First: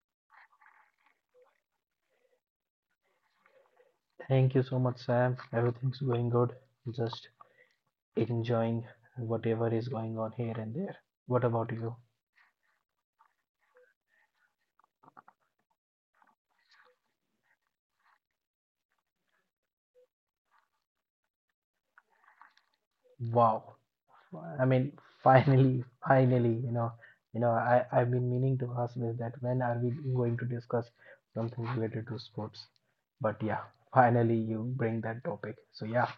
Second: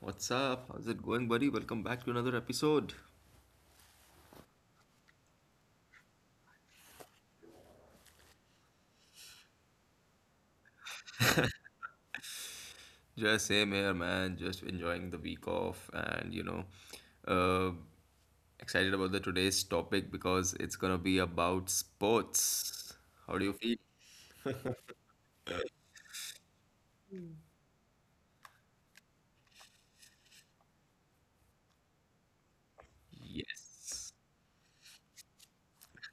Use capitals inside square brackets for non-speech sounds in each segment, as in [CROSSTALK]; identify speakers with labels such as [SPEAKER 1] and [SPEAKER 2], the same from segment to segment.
[SPEAKER 1] what's up? How's it going, buddy? Welcome back to another episode.
[SPEAKER 2] Thank you so much, Sam. Everything's going good. Just enjoying whatever is going on here and there. What about you?
[SPEAKER 1] Just same here, man. Just enjoying the week off, and you know, uh, excited about the today's topic because it's gonna be about sports. How do you
[SPEAKER 2] Wow.
[SPEAKER 1] feel?
[SPEAKER 2] I mean, finally, I've been meaning to ask this that when are we going to discuss something related to sports? But yeah,
[SPEAKER 1] Yes.
[SPEAKER 2] finally you bring that topic. So yeah.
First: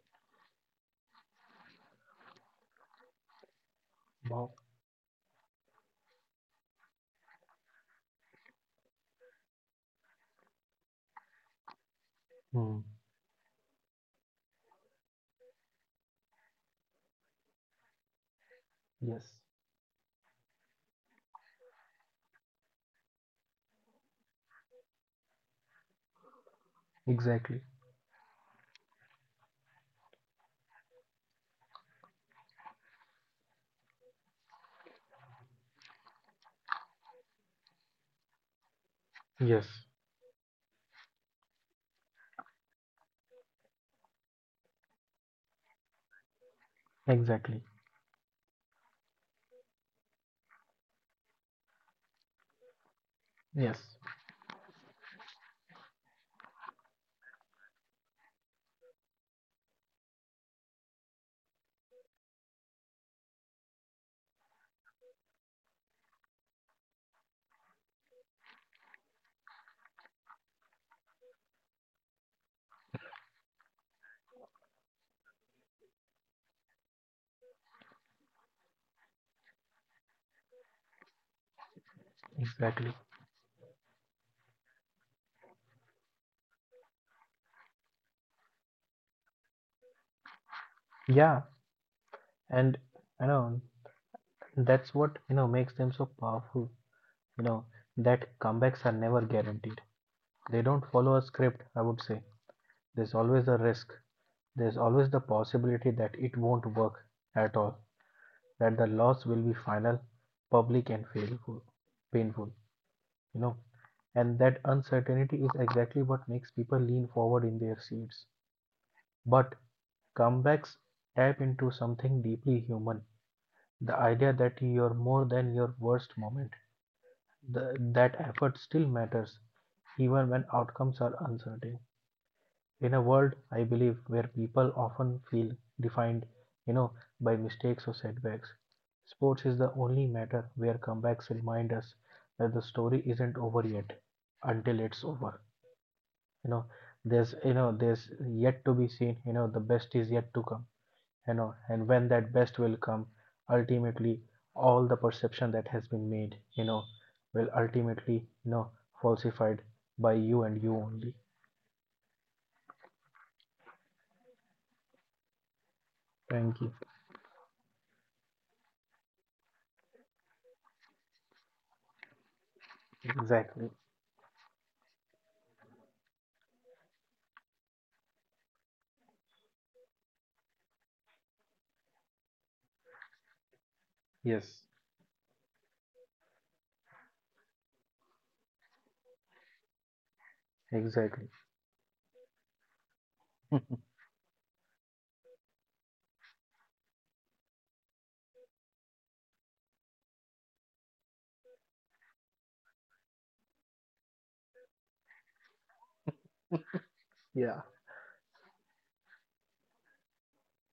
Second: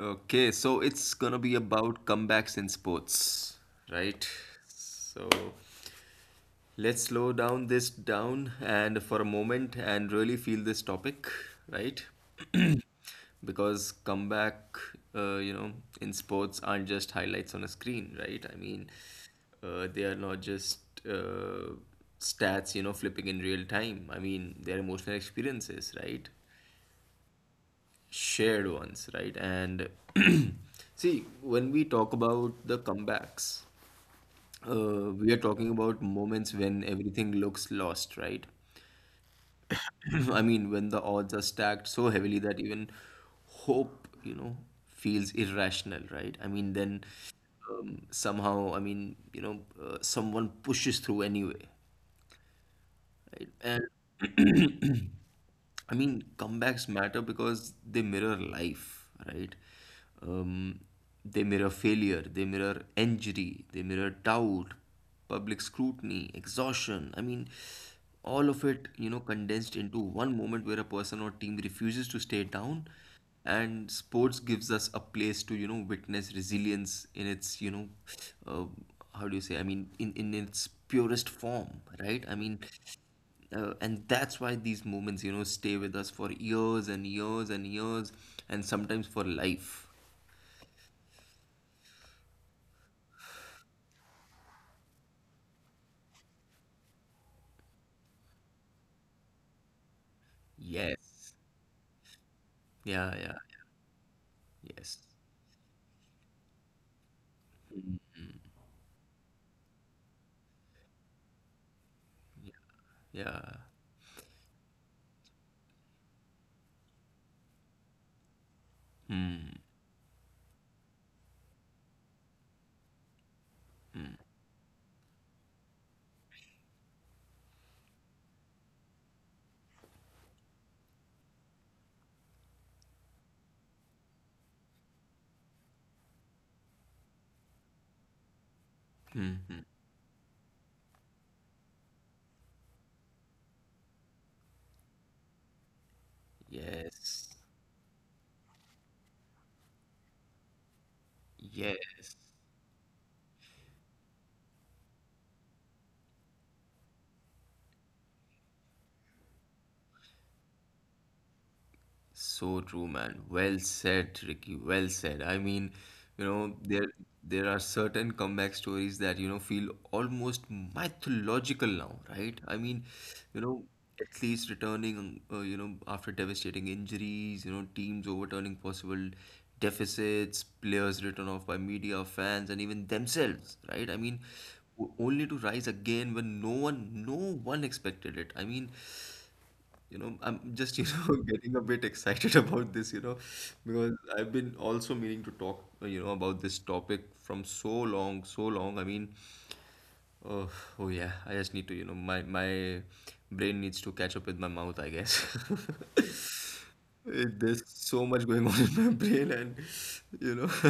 [SPEAKER 1] Okay, so it's gonna be about comebacks in sports, right?
[SPEAKER 2] Wow.
[SPEAKER 1] So let's slow down this down and for a moment and really feel this topic, right?
[SPEAKER 2] Hmm.
[SPEAKER 1] [CLEARS THROAT] Because comeback, uh, you know, in sports aren't just highlights on a screen, right? I mean,
[SPEAKER 2] Yes,
[SPEAKER 1] they are not just uh, stats, you know, flipping in real time. I mean, they're emotional experiences, right?
[SPEAKER 2] exactly.
[SPEAKER 1] Shared ones, right? And [CLEARS THROAT] see, when we talk about the comebacks, we are talking about moments when everything looks lost, right?
[SPEAKER 2] Yes,
[SPEAKER 1] [CLEARS THROAT] I mean, when the odds are stacked so heavily that even hope, you know, feels irrational, right? I mean, then
[SPEAKER 2] exactly.
[SPEAKER 1] somehow, I mean, you know, someone pushes through anyway, right?
[SPEAKER 2] Yes,
[SPEAKER 1] I mean, comebacks matter because they mirror life, right? Um, they mirror failure, they mirror injury, they mirror doubt, public scrutiny, exhaustion. I mean, all of it, you know, condensed into one moment where a person or team refuses to stay down. And sports gives us a place to, you know, witness resilience in its, uh, how do you say? I mean, in its purest form, right? I mean,
[SPEAKER 2] exactly.
[SPEAKER 1] and that's why these moments, you know, stay with us for years and years and years, and sometimes for life.
[SPEAKER 2] Yeah, and I know that's what makes them so powerful. You know that comebacks are never guaranteed. They don't follow a
[SPEAKER 1] Yes.
[SPEAKER 2] script. I would say there's
[SPEAKER 1] Yeah, yeah.
[SPEAKER 2] always a risk. There's
[SPEAKER 1] Yes.
[SPEAKER 2] always the possibility that it won't work at all, that the loss will be final, public, and painful. Painful. You
[SPEAKER 1] Yeah.
[SPEAKER 2] know, and that uncertainty is exactly what makes people lean forward in their seats. But comebacks tap into something deeply human, the idea that you're more than your worst moment. That effort still matters, even when outcomes are uncertain. In a world, I believe, where people often feel defined, you know, by mistakes or setbacks, sports is the only matter where comebacks remind us that the story isn't over yet until it's over. You know,
[SPEAKER 1] Yes.
[SPEAKER 2] there's yet to be seen, the best is yet to come, and when
[SPEAKER 1] Yes.
[SPEAKER 2] that best will come, ultimately all the perception that has been made will ultimately, you know falsified by you and you only.
[SPEAKER 1] So true, man. Well said, Ricky. Well said. I mean, you know,
[SPEAKER 2] Thank you.
[SPEAKER 1] there are certain comeback stories that, you know, feel almost mythological now, right? I mean, you know,
[SPEAKER 2] Exactly.
[SPEAKER 1] at least returning, you know, after devastating injuries, you know, teams overturning possible deficits, players written off by media, fans, and even themselves, right? I mean,
[SPEAKER 2] Yes.
[SPEAKER 1] only to rise again when no one expected it. I mean, you know, I'm just, you know, [LAUGHS]
[SPEAKER 2] Exactly.
[SPEAKER 1] getting a bit excited about this, you know, because I've been also meaning to talk, you know, about this topic from so long, so long. I mean, oh, oh yeah, I just need to, you know, my brain needs to catch up with my mouth, I guess. [LAUGHS] Eh,
[SPEAKER 2] Yeah.
[SPEAKER 1] there's so much going on in my brain, and you know, [LAUGHS]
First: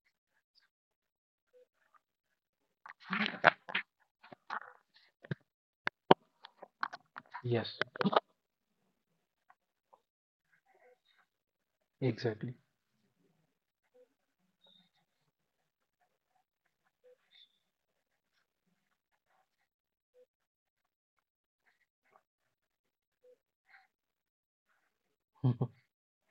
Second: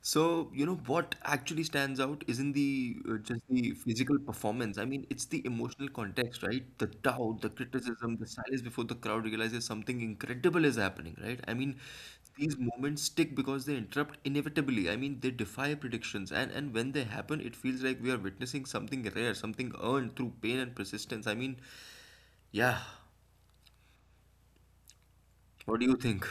[SPEAKER 1] So, you know, what actually stands out isn't the just the physical performance. I mean, it's the emotional context, right? The doubt, the
[SPEAKER 2] Yes.
[SPEAKER 1] criticism, the silence before the crowd realizes something incredible is happening, right? I mean,
[SPEAKER 2] Exactly.
[SPEAKER 1] these moments stick because they interrupt inevitably. I mean, they defy predictions, and when they happen, it feels like we are witnessing something rare, something earned through pain and persistence. I mean, yeah. What do you think?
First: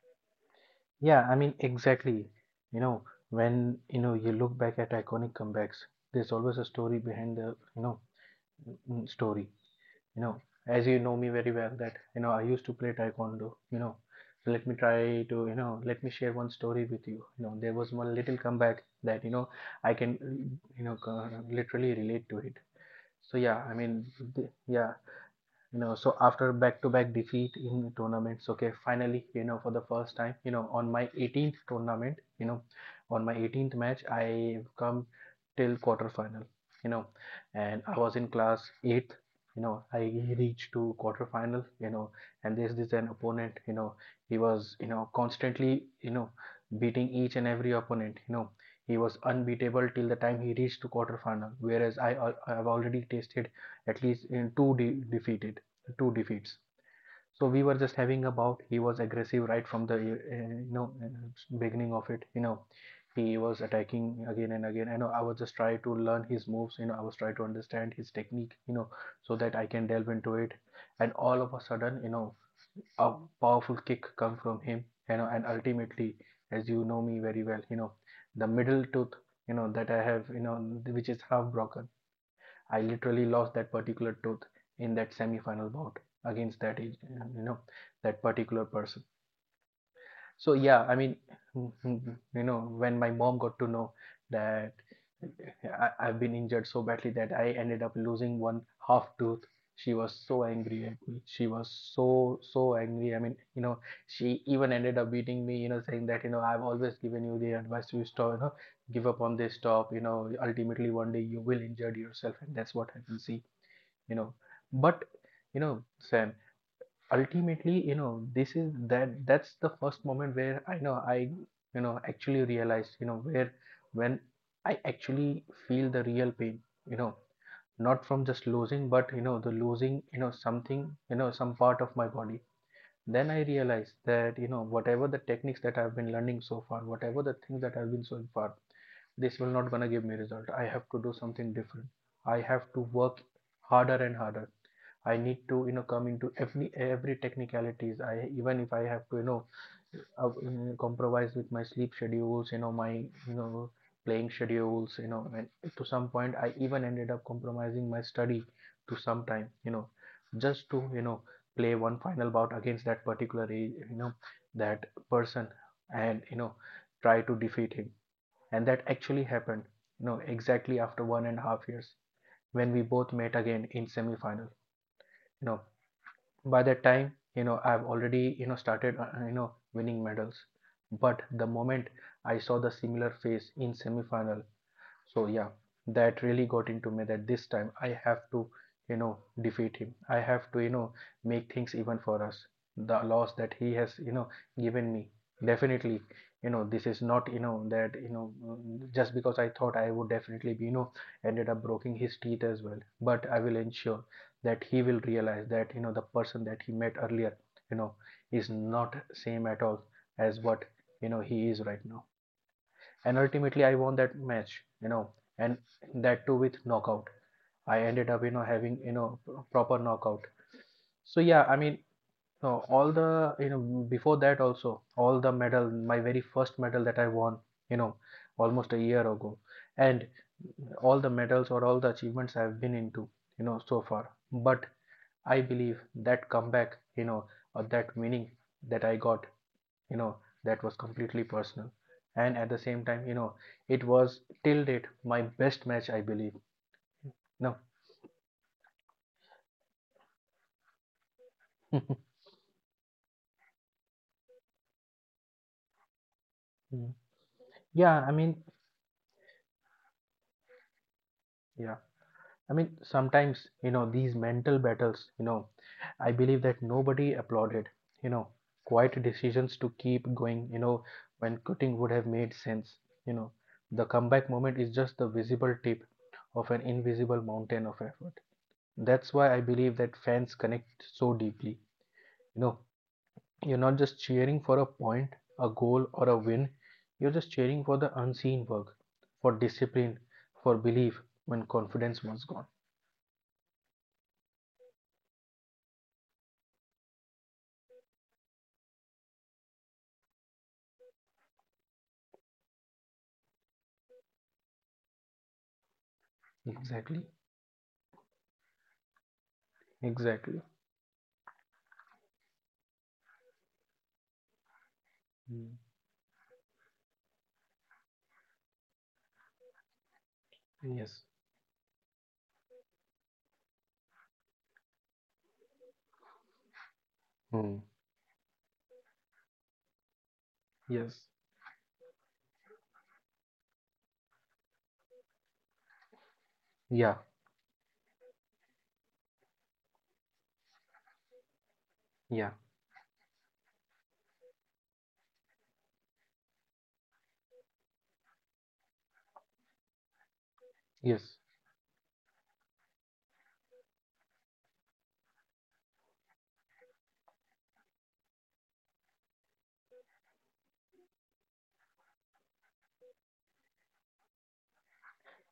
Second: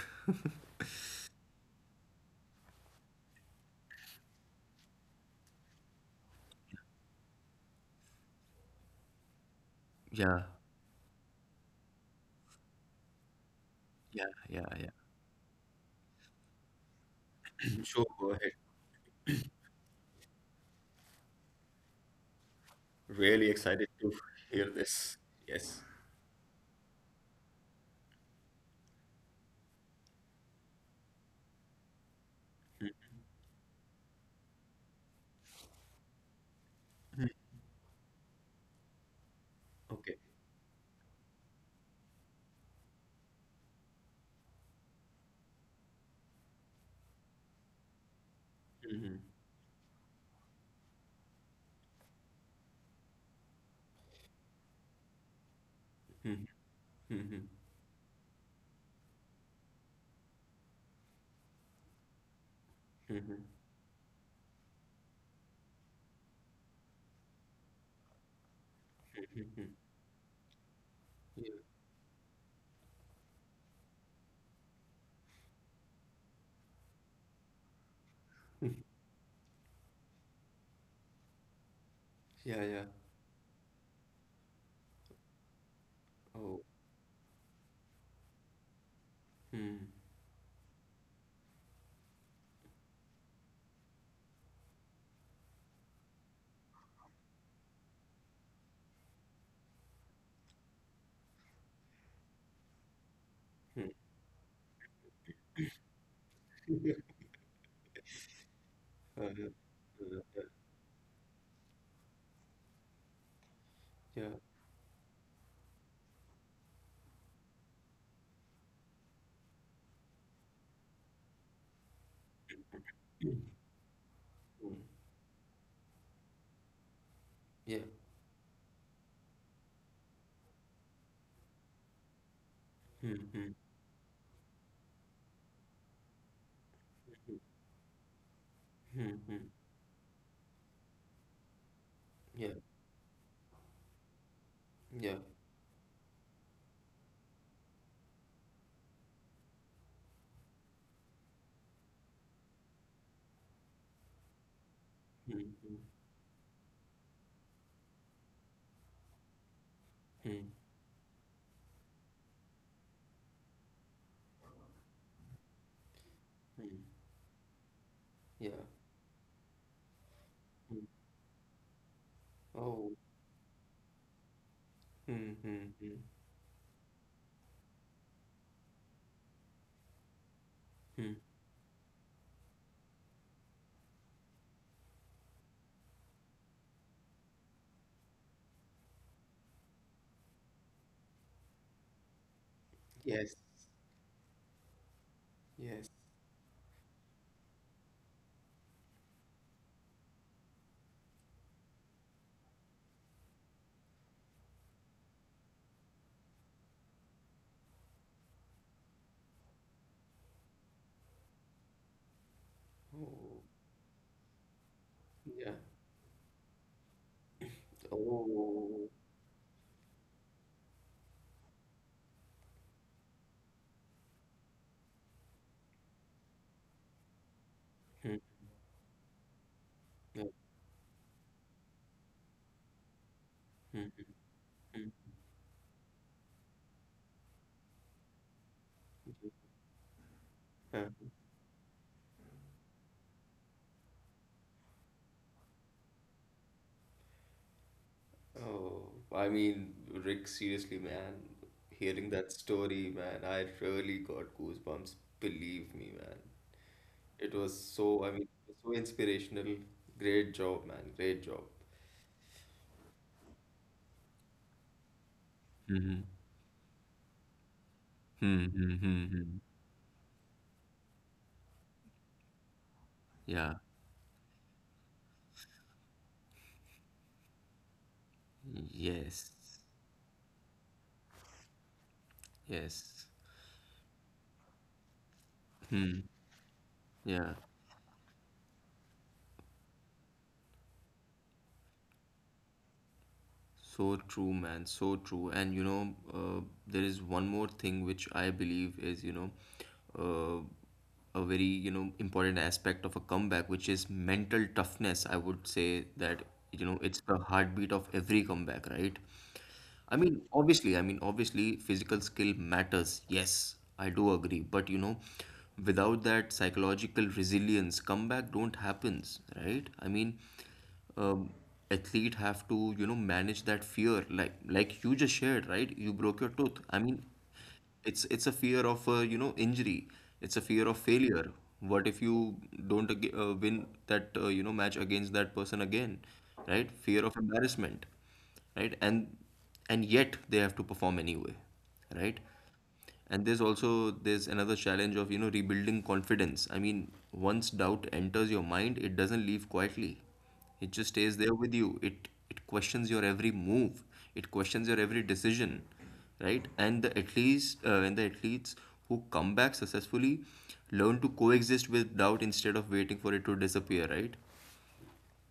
[SPEAKER 2] [LAUGHS] Yeah, I mean, exactly. you know when you look back at iconic comebacks, there's always a story behind the, you know story, you know
[SPEAKER 1] Yeah,
[SPEAKER 2] as you know me very well that I used to play taekwondo.
[SPEAKER 1] yeah,
[SPEAKER 2] So
[SPEAKER 1] yeah,
[SPEAKER 2] let me
[SPEAKER 1] yeah.
[SPEAKER 2] try to, let me share one story with you. You know There
[SPEAKER 1] [CLEARS THROAT]
[SPEAKER 2] was
[SPEAKER 1] Sure,
[SPEAKER 2] one
[SPEAKER 1] go
[SPEAKER 2] little
[SPEAKER 1] ahead.
[SPEAKER 2] comeback that, I can, you know uh, literally relate to it. So
[SPEAKER 1] Really
[SPEAKER 2] yeah, I
[SPEAKER 1] excited
[SPEAKER 2] mean,
[SPEAKER 1] to hear
[SPEAKER 2] yeah,
[SPEAKER 1] this. Yes.
[SPEAKER 2] so after back to back defeat in tournaments, okay, finally, for the first time, on my 18th tournament, on my 18th match I come till quarterfinal, you know and I was in class 8th. I
[SPEAKER 1] Okay.
[SPEAKER 2] reached to quarterfinal, and there's this an opponent. He was constantly beating each and every opponent. He
[SPEAKER 1] Mm-hmm.
[SPEAKER 2] was unbeatable till the time he reached to quarterfinal, whereas I have already tasted at least in two defeated two
[SPEAKER 1] Mm-hmm.
[SPEAKER 2] defeats.
[SPEAKER 1] Mm-hmm.
[SPEAKER 2] So we were just having about. He was aggressive right from the beginning of it. You know, he was attacking again and again. I know I was just trying to learn his moves. You know, I was trying to understand his technique. You know, so
[SPEAKER 1] Mm-hmm.
[SPEAKER 2] that I
[SPEAKER 1] Hmm.
[SPEAKER 2] can delve into it. And all
[SPEAKER 1] Yeah.
[SPEAKER 2] of a sudden, you know, a powerful kick come from him. You know, and ultimately, as you know me very well, you know, the middle tooth. You know that I have. You know, which is half broken.
[SPEAKER 1] Yeah.
[SPEAKER 2] I
[SPEAKER 1] Yeah.
[SPEAKER 2] literally lost that particular tooth in that semi-final bout against
[SPEAKER 1] Oh.
[SPEAKER 2] that, you know that particular person.
[SPEAKER 1] Mm-hmm.
[SPEAKER 2] So yeah, I mean, [LAUGHS] you know, when my mom got to know that I've been injured so badly that I ended up losing one half tooth. She was so angry at me. She was so, so angry. I mean, you know,
[SPEAKER 1] Mm-hmm.
[SPEAKER 2] she even ended up beating me, you know, saying that, you know, I've always given you the advice to stop, you know, give up
[SPEAKER 1] Uh,
[SPEAKER 2] on this, stop, you
[SPEAKER 1] uh, uh,
[SPEAKER 2] know,
[SPEAKER 1] uh,
[SPEAKER 2] ultimately one day you will injure yourself and that's what happens. See, you
[SPEAKER 1] yeah.
[SPEAKER 2] know but you know Sam, ultimately, this is that that's the first moment where I know I, actually realized, where when I
[SPEAKER 1] Mm.
[SPEAKER 2] actually feel the real pain, you know
[SPEAKER 1] Yeah.
[SPEAKER 2] not from just losing but, the losing, something, some part of my body. Then I
[SPEAKER 1] Mm-hmm.
[SPEAKER 2] realized that, whatever the techniques that I've been learning so far, whatever
[SPEAKER 1] Mm-hmm.
[SPEAKER 2] the things that I've been so far, this
[SPEAKER 1] Mm-hmm.
[SPEAKER 2] will not gonna give me result. I have to do something different. I
[SPEAKER 1] Yeah.
[SPEAKER 2] have to work harder and harder.
[SPEAKER 1] Yeah.
[SPEAKER 2] I need to, come into every technicalities. I, even if I have to, you know compromise with my sleep schedules, my, you know playing schedules, you know, and
[SPEAKER 1] Mm-hmm.
[SPEAKER 2] to some point I even ended up compromising my study to some time, you know, just to, play one final bout against that particular, you know that person, and,
[SPEAKER 1] Mm-hmm.
[SPEAKER 2] try to defeat him.
[SPEAKER 1] Yeah.
[SPEAKER 2] And that actually happened, you know, exactly
[SPEAKER 1] Mm.
[SPEAKER 2] after 1.5 years when we
[SPEAKER 1] Oh.
[SPEAKER 2] both met again in semi-final. You know,
[SPEAKER 1] Mm-hmm.
[SPEAKER 2] by that time I've already, started, winning medals.
[SPEAKER 1] Mm-hmm.
[SPEAKER 2] But the moment I saw the similar face in semi final, so yeah, that really got into me that this time I have to, you know, defeat him. I have to, you know, make things even for us. The loss
[SPEAKER 1] Yes.
[SPEAKER 2] that he has, you know, given me.
[SPEAKER 1] Yes.
[SPEAKER 2] Definitely, you know, this is not, you know, that, just because I thought I would definitely be, you know, ended up breaking his teeth as well. But I will ensure that he will realize that, you know, the person that he met earlier, you know, is not same at all as what, you know, he is right now, and
[SPEAKER 1] Oh.
[SPEAKER 2] ultimately I won that match, you know,
[SPEAKER 1] Yeah.
[SPEAKER 2] and that too with knockout. I ended up, you know, having,
[SPEAKER 1] Oh.
[SPEAKER 2] you know, proper knockout. So yeah, I mean, no, all the, you know, before that also, all the medal, my very first medal that I won, you know,
[SPEAKER 1] Mm.
[SPEAKER 2] almost a year ago, and
[SPEAKER 1] Yeah.
[SPEAKER 2] all the medals or all the achievements I've been into, you know, so far. But I believe that comeback, you know, or that winning that I got, you know that was
[SPEAKER 1] Mm-hmm.
[SPEAKER 2] completely personal, and at the same time, it was till date my best match I believe. No.
[SPEAKER 1] Oh, I mean, Rick, seriously, man, hearing
[SPEAKER 2] [LAUGHS]
[SPEAKER 1] that story, man, I really got goosebumps. Believe me, man. It was
[SPEAKER 2] Yeah,
[SPEAKER 1] so, I
[SPEAKER 2] I
[SPEAKER 1] mean,
[SPEAKER 2] mean,
[SPEAKER 1] it was so inspirational. Great job, man. Great job.
[SPEAKER 2] yeah, I mean, sometimes, these mental battles,
[SPEAKER 1] Mm-hmm.
[SPEAKER 2] I believe that nobody applauded, you know
[SPEAKER 1] Hmm, hmm,
[SPEAKER 2] quiet
[SPEAKER 1] hmm, hmm.
[SPEAKER 2] decisions to keep going, when quitting would have made sense. you know
[SPEAKER 1] Yeah.
[SPEAKER 2] the comeback moment is just the visible tip of an invisible mountain of effort. That's why
[SPEAKER 1] Yes.
[SPEAKER 2] I believe that fans connect so deeply, you know
[SPEAKER 1] Yes.
[SPEAKER 2] you're not just cheering for a point, a goal, or a win. You're just
[SPEAKER 1] Yeah.
[SPEAKER 2] cheering for the unseen work, for discipline, for belief when confidence was gone.
[SPEAKER 1] So true, man. So true. And you know, there is one more thing which I believe is, you know, a very, you know, important aspect of a comeback, which is mental toughness. I would say that, you know, it's
[SPEAKER 2] Exactly.
[SPEAKER 1] the heartbeat of every comeback, right?
[SPEAKER 2] Exactly.
[SPEAKER 1] I mean, obviously, physical skill matters. Yes, I do agree. But, you know,
[SPEAKER 2] Mm.
[SPEAKER 1] without that psychological resilience, comeback don't happens, right? I mean,
[SPEAKER 2] Yes.
[SPEAKER 1] um, athlete have to you know manage that fear, like you just shared, right? You broke your tooth. I mean,
[SPEAKER 2] Hmm.
[SPEAKER 1] it's a fear of you know, injury. It's a fear of
[SPEAKER 2] Yes.
[SPEAKER 1] failure. What if you don't win that you know, match against that person again, right?
[SPEAKER 2] Yeah.
[SPEAKER 1] Fear of embarrassment, right? And yet they have to perform anyway, right?
[SPEAKER 2] Yeah.
[SPEAKER 1] And there's also, there's another challenge of, you know, rebuilding confidence. I mean, once doubt enters your mind, it doesn't leave quietly. It just
[SPEAKER 2] Yes.
[SPEAKER 1] stays there with you. It questions your every move, it questions your every decision, right? And the athletes and the athletes who come back successfully learn to coexist with doubt instead of waiting for it to disappear, right?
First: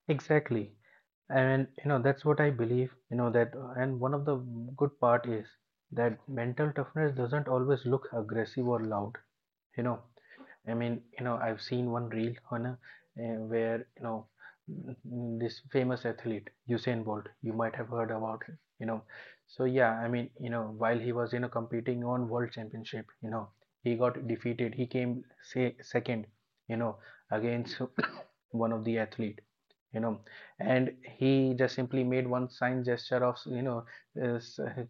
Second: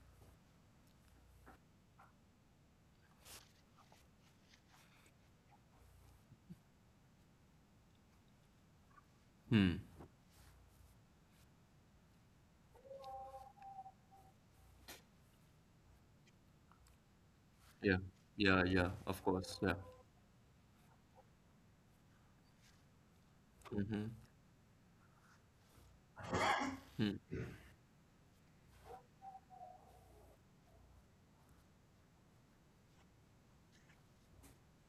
[SPEAKER 2] Exactly. And that's what I believe, that, and one of the good part is that mental toughness doesn't always look aggressive or loud. you know I mean, you know, I've seen one reel on a, where this famous athlete Usain Bolt. You might have
[SPEAKER 1] Yeah,
[SPEAKER 2] heard about him.
[SPEAKER 1] yeah,
[SPEAKER 2] You
[SPEAKER 1] yeah,
[SPEAKER 2] know,
[SPEAKER 1] of course,
[SPEAKER 2] so
[SPEAKER 1] yeah.
[SPEAKER 2] yeah, I mean, you know, while he was competing on World Championship, you know, he got
[SPEAKER 1] Mm-hmm.
[SPEAKER 2] defeated. He came, say, second, you know, against [COUGHS] one of the athlete. You know, and he just simply made one sign gesture of, uh,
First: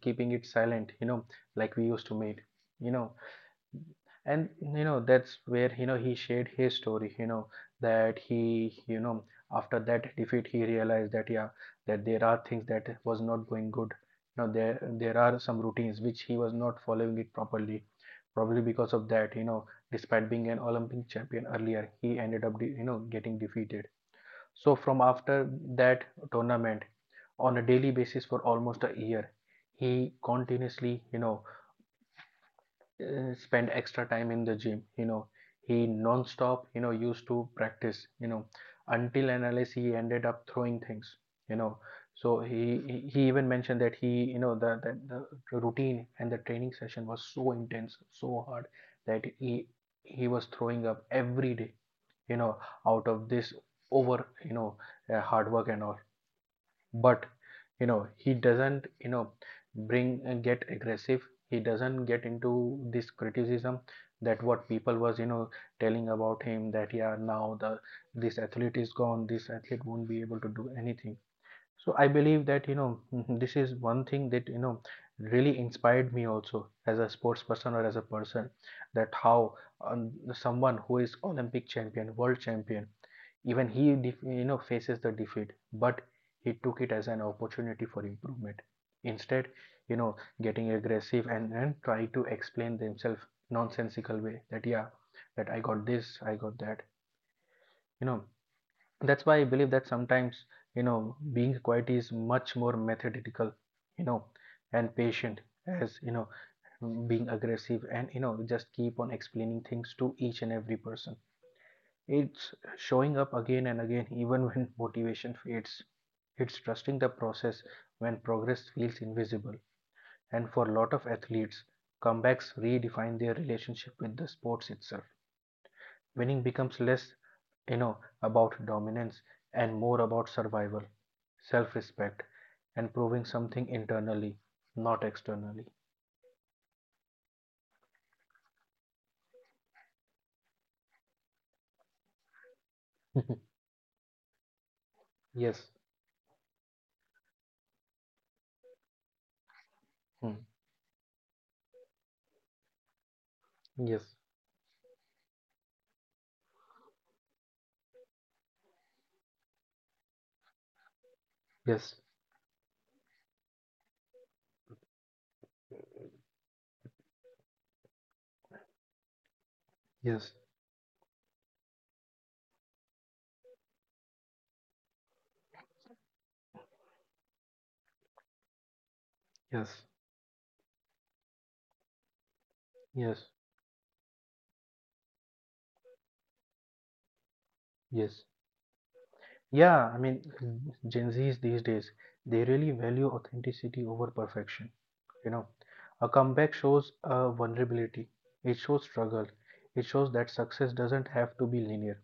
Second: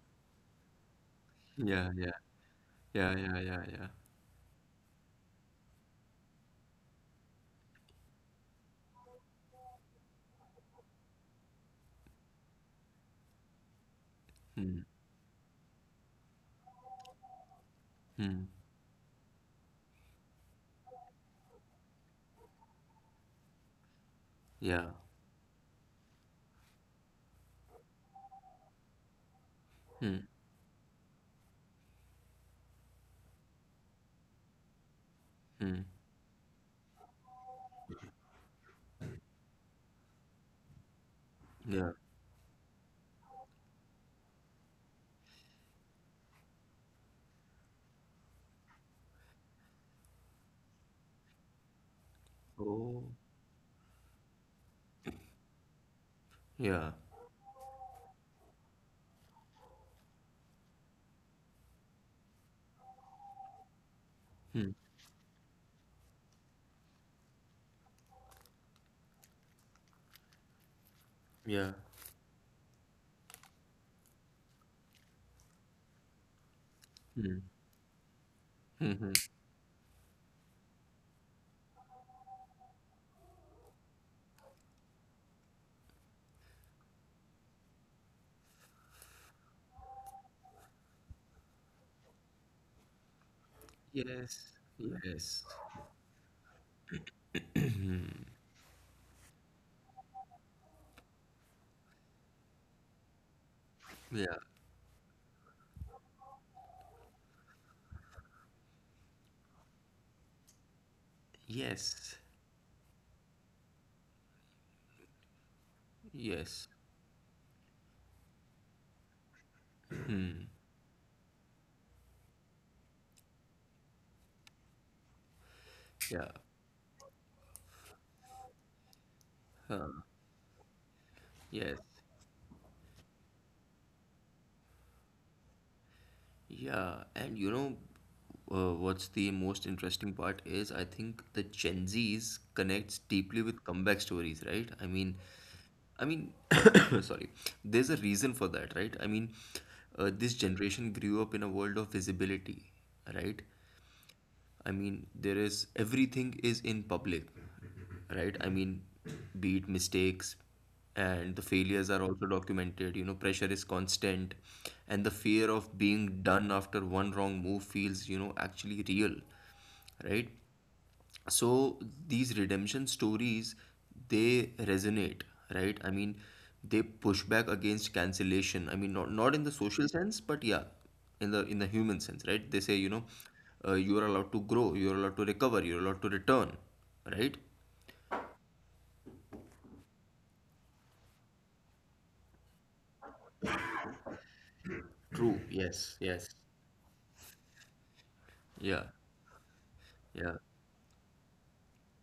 [SPEAKER 2] keeping it silent. You know, like we
[SPEAKER 1] Yeah,
[SPEAKER 2] used
[SPEAKER 1] yeah,
[SPEAKER 2] to make. You know,
[SPEAKER 1] yeah, yeah. Yeah, yeah.
[SPEAKER 2] and that's where he shared his story, that he, you know after that defeat he realized that yeah, that there are things that was not going good, there,
[SPEAKER 1] Hmm.
[SPEAKER 2] there are some routines which he was not following it properly,
[SPEAKER 1] Hmm.
[SPEAKER 2] probably because of that, despite being an Olympic champion earlier he ended up getting defeated. So
[SPEAKER 1] Yeah.
[SPEAKER 2] from after that tournament on a daily basis for almost a year he
[SPEAKER 1] Hmm.
[SPEAKER 2] continuously, spend extra time in the gym. He non-stop, used to practice, until and unless he ended up throwing things, you know
[SPEAKER 1] Yeah.
[SPEAKER 2] so he even mentioned that he, the routine and the training session was so intense so hard that he was throwing up every day, you know
[SPEAKER 1] Oh.
[SPEAKER 2] out of this, over, hard work and all.
[SPEAKER 1] Yeah.
[SPEAKER 2] But, he doesn't, bring and get aggressive. He doesn't get into this criticism that
[SPEAKER 1] Hmm.
[SPEAKER 2] what people was, telling about him that yeah, now the, this athlete is gone, this athlete won't be able to do anything.
[SPEAKER 1] Yeah.
[SPEAKER 2] So I believe that, [LAUGHS] this is one thing that, really inspired me also as a
[SPEAKER 1] Hmm.
[SPEAKER 2] sports person or as a person,
[SPEAKER 1] Mm-hmm.
[SPEAKER 2] that how, someone who is Olympic champion, world champion, even he, you know, faces the defeat, but he took it as an opportunity for improvement. Instead, you know, getting aggressive and try to explain themselves nonsensical
[SPEAKER 1] Yes.
[SPEAKER 2] way that, yeah,
[SPEAKER 1] Yes.
[SPEAKER 2] that I got this, I got that. You know, that's why I believe that sometimes, being quiet is much more methodical, you know,
[SPEAKER 1] Yeah.
[SPEAKER 2] and patient as, being aggressive and, just keep on explaining things to each and every person,
[SPEAKER 1] Yes.
[SPEAKER 2] it's showing up again and again, even when [LAUGHS] motivation fades. It's
[SPEAKER 1] Yes.
[SPEAKER 2] trusting the process when progress feels invisible. And for a lot of athletes, comebacks redefine their relationship with the sports itself.
[SPEAKER 1] Yeah.
[SPEAKER 2] Winning becomes less, about dominance and more
[SPEAKER 1] Huh.
[SPEAKER 2] about survival, self
[SPEAKER 1] Yes.
[SPEAKER 2] respect, and proving something internally, not externally.
[SPEAKER 1] Yeah. And you know, what's the most interesting part is, I think the Gen Zs connects deeply
[SPEAKER 2] [LAUGHS]
[SPEAKER 1] with comeback stories, right?
[SPEAKER 2] Yes.
[SPEAKER 1] I mean, [COUGHS] sorry, there's a reason for that, right? I mean,
[SPEAKER 2] Hmm.
[SPEAKER 1] this generation grew up in a world of visibility, right?
[SPEAKER 2] Yes,
[SPEAKER 1] I mean, there is everything is in public, right? I mean, be it mistakes, and the failures
[SPEAKER 2] yes,
[SPEAKER 1] are also documented. You know, pressure is constant, and the fear of being done after one wrong move feels, you know, actually real, right?
[SPEAKER 2] yes,
[SPEAKER 1] So these redemption stories, they resonate, right? I mean, they push back against cancellation. I mean, not in the
[SPEAKER 2] yes,
[SPEAKER 1] social sense, but yeah, in the human sense, right? They say, you know,
[SPEAKER 2] yes,
[SPEAKER 1] you are allowed to grow, you are allowed to recover, you're allowed to return, right?
[SPEAKER 2] yes. Yeah, I mean, [CLEARS THROAT] Gen Zs these days, they really value authenticity over perfection. You
[SPEAKER 1] True.
[SPEAKER 2] know,
[SPEAKER 1] Yes.
[SPEAKER 2] a
[SPEAKER 1] Yes.
[SPEAKER 2] comeback shows vulnerability, it shows
[SPEAKER 1] Yeah.
[SPEAKER 2] struggle, it shows that
[SPEAKER 1] Yeah.
[SPEAKER 2] success doesn't have to be linear.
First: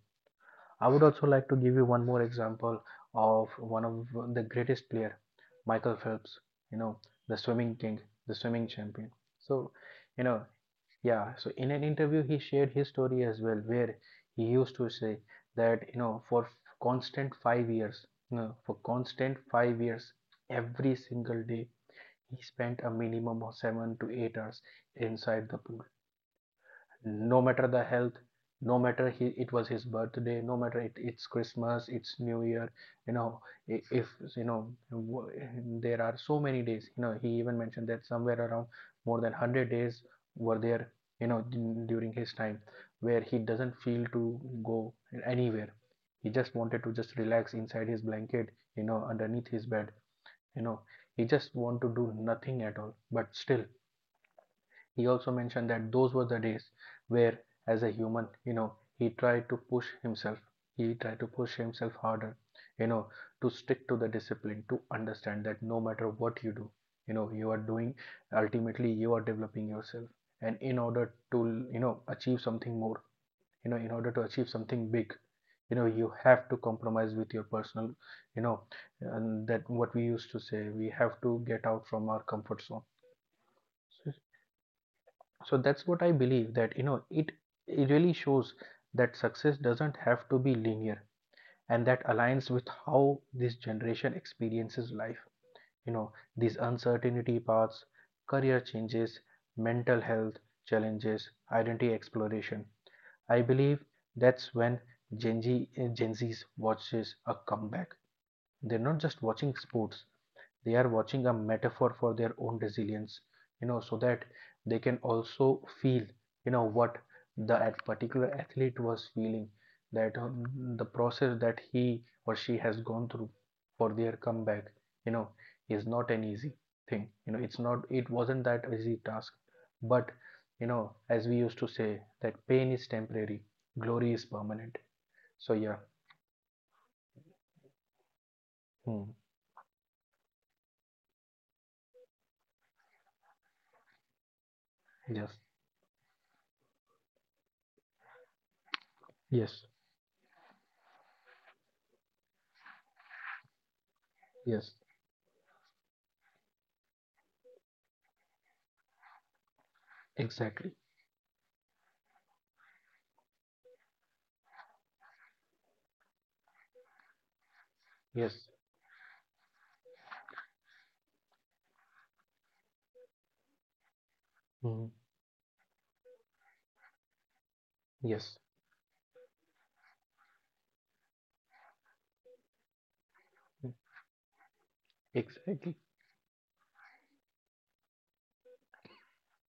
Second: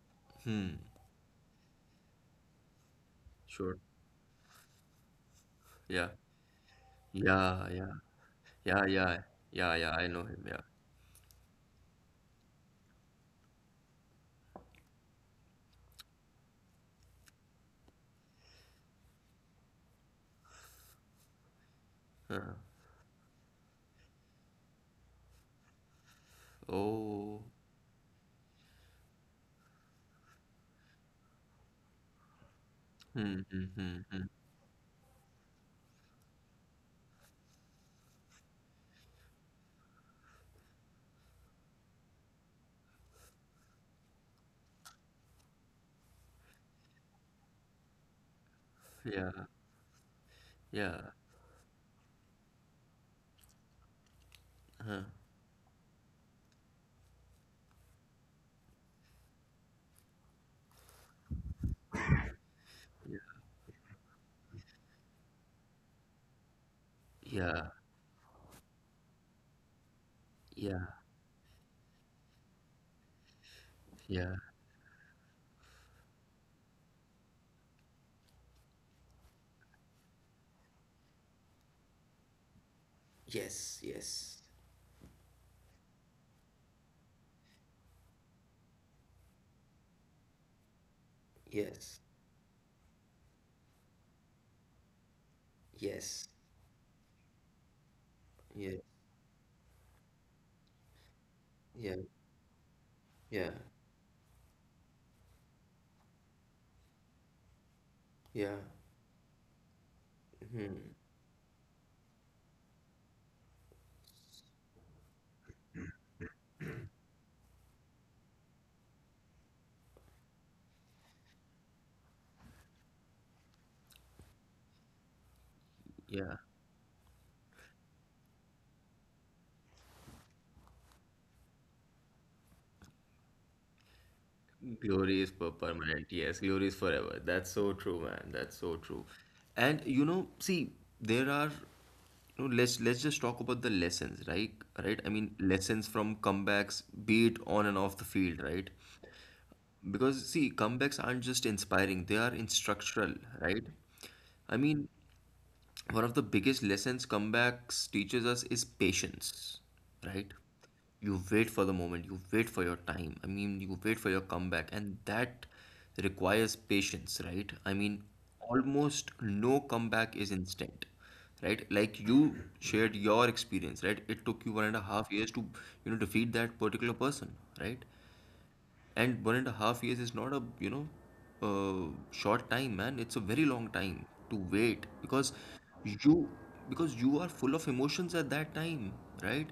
[SPEAKER 2] I would also like to give you one more example of
[SPEAKER 1] Sure.
[SPEAKER 2] one of the greatest player, Michael
[SPEAKER 1] Yeah,
[SPEAKER 2] Phelps, you know, the
[SPEAKER 1] yeah,
[SPEAKER 2] swimming
[SPEAKER 1] yeah,
[SPEAKER 2] king, the swimming
[SPEAKER 1] yeah,
[SPEAKER 2] champion.
[SPEAKER 1] yeah,
[SPEAKER 2] So,
[SPEAKER 1] yeah, yeah, I know
[SPEAKER 2] you
[SPEAKER 1] him,
[SPEAKER 2] know,
[SPEAKER 1] yeah.
[SPEAKER 2] yeah, so in an interview, he shared his story as well, where he used to say that, for constant 5 years, for constant 5 years, every single day, he
[SPEAKER 1] Huh.
[SPEAKER 2] spent a minimum of 7 to 8 hours inside the pool,
[SPEAKER 1] Oh.
[SPEAKER 2] no matter the health, no matter it was his birthday, no matter it's Christmas, it's New Year. You know
[SPEAKER 1] Hmm, hmm, hmm,
[SPEAKER 2] if
[SPEAKER 1] hmm.
[SPEAKER 2] you know there are so many days. He even mentioned that somewhere around more than 100 days were there, you know during his time, where he doesn't feel to go anywhere. He just wanted to just relax inside his blanket,
[SPEAKER 1] Yeah,
[SPEAKER 2] underneath his bed. you know
[SPEAKER 1] yeah.
[SPEAKER 2] he just want to do nothing at all, but still
[SPEAKER 1] Huh.
[SPEAKER 2] he also mentioned that those were the days where, as a human, he tried to push himself. He tried to push himself harder, you know, to stick to the discipline, to understand that no matter what you do, you are
[SPEAKER 1] Yeah,
[SPEAKER 2] doing, ultimately, you are developing yourself. And in
[SPEAKER 1] yeah.
[SPEAKER 2] order to, achieve something more, in order to
[SPEAKER 1] Yeah.
[SPEAKER 2] achieve something big, you have to compromise with your personal, you know, and that what we used to say, we have to get out from our comfort zone. So,
[SPEAKER 1] Yes, yes,
[SPEAKER 2] that's what I believe, that, it really shows that success doesn't have to be linear, and
[SPEAKER 1] yes,
[SPEAKER 2] that aligns with how this generation experiences life. you know
[SPEAKER 1] yes,
[SPEAKER 2] these uncertainty paths, career
[SPEAKER 1] yeah,
[SPEAKER 2] changes, mental health challenges, identity
[SPEAKER 1] yeah,
[SPEAKER 2] exploration. I
[SPEAKER 1] yeah,
[SPEAKER 2] believe that's when Gen Z's watches a comeback.
[SPEAKER 1] yeah.
[SPEAKER 2] They're not just watching sports, they are
[SPEAKER 1] Hmm.
[SPEAKER 2] watching a metaphor for their own resilience, so that they can also feel, what the particular athlete was feeling, that, the process that he or she has gone through for their comeback, you know is not an
[SPEAKER 1] Yeah.
[SPEAKER 2] easy thing. It wasn't that easy task. But, you know as we used to say, that pain is temporary, glory is permanent.
[SPEAKER 1] Glory is per
[SPEAKER 2] So yeah.
[SPEAKER 1] permanent. Yes, glory is forever. That's so true, man. That's so true.
[SPEAKER 2] Hmm.
[SPEAKER 1] And you know, see, there are, you know, let's just talk about the lessons, right? Right? I mean,
[SPEAKER 2] Yes,
[SPEAKER 1] lessons from comebacks, be it on and off the field, right?
[SPEAKER 2] yes,
[SPEAKER 1] Because see, comebacks aren't just inspiring, they are instructional, right? I
[SPEAKER 2] yes,
[SPEAKER 1] mean, one of the biggest lessons comebacks teaches us is patience, right?
[SPEAKER 2] exactly,
[SPEAKER 1] You wait for the moment, you wait for your time. I mean, you wait for your comeback, and that requires patience, right? I mean,
[SPEAKER 2] yes.
[SPEAKER 1] almost no comeback is instant, right? Like you shared your experience, right? It took you one and a
[SPEAKER 2] Hmm.
[SPEAKER 1] half years to, you know, defeat that particular person, right?
[SPEAKER 2] Yes.
[SPEAKER 1] And 1.5 years is not a, you know, short time, man. It's a very long
[SPEAKER 2] Mm.
[SPEAKER 1] time to wait,
[SPEAKER 2] Exactly.
[SPEAKER 1] you because you are full of emotions at that time, right?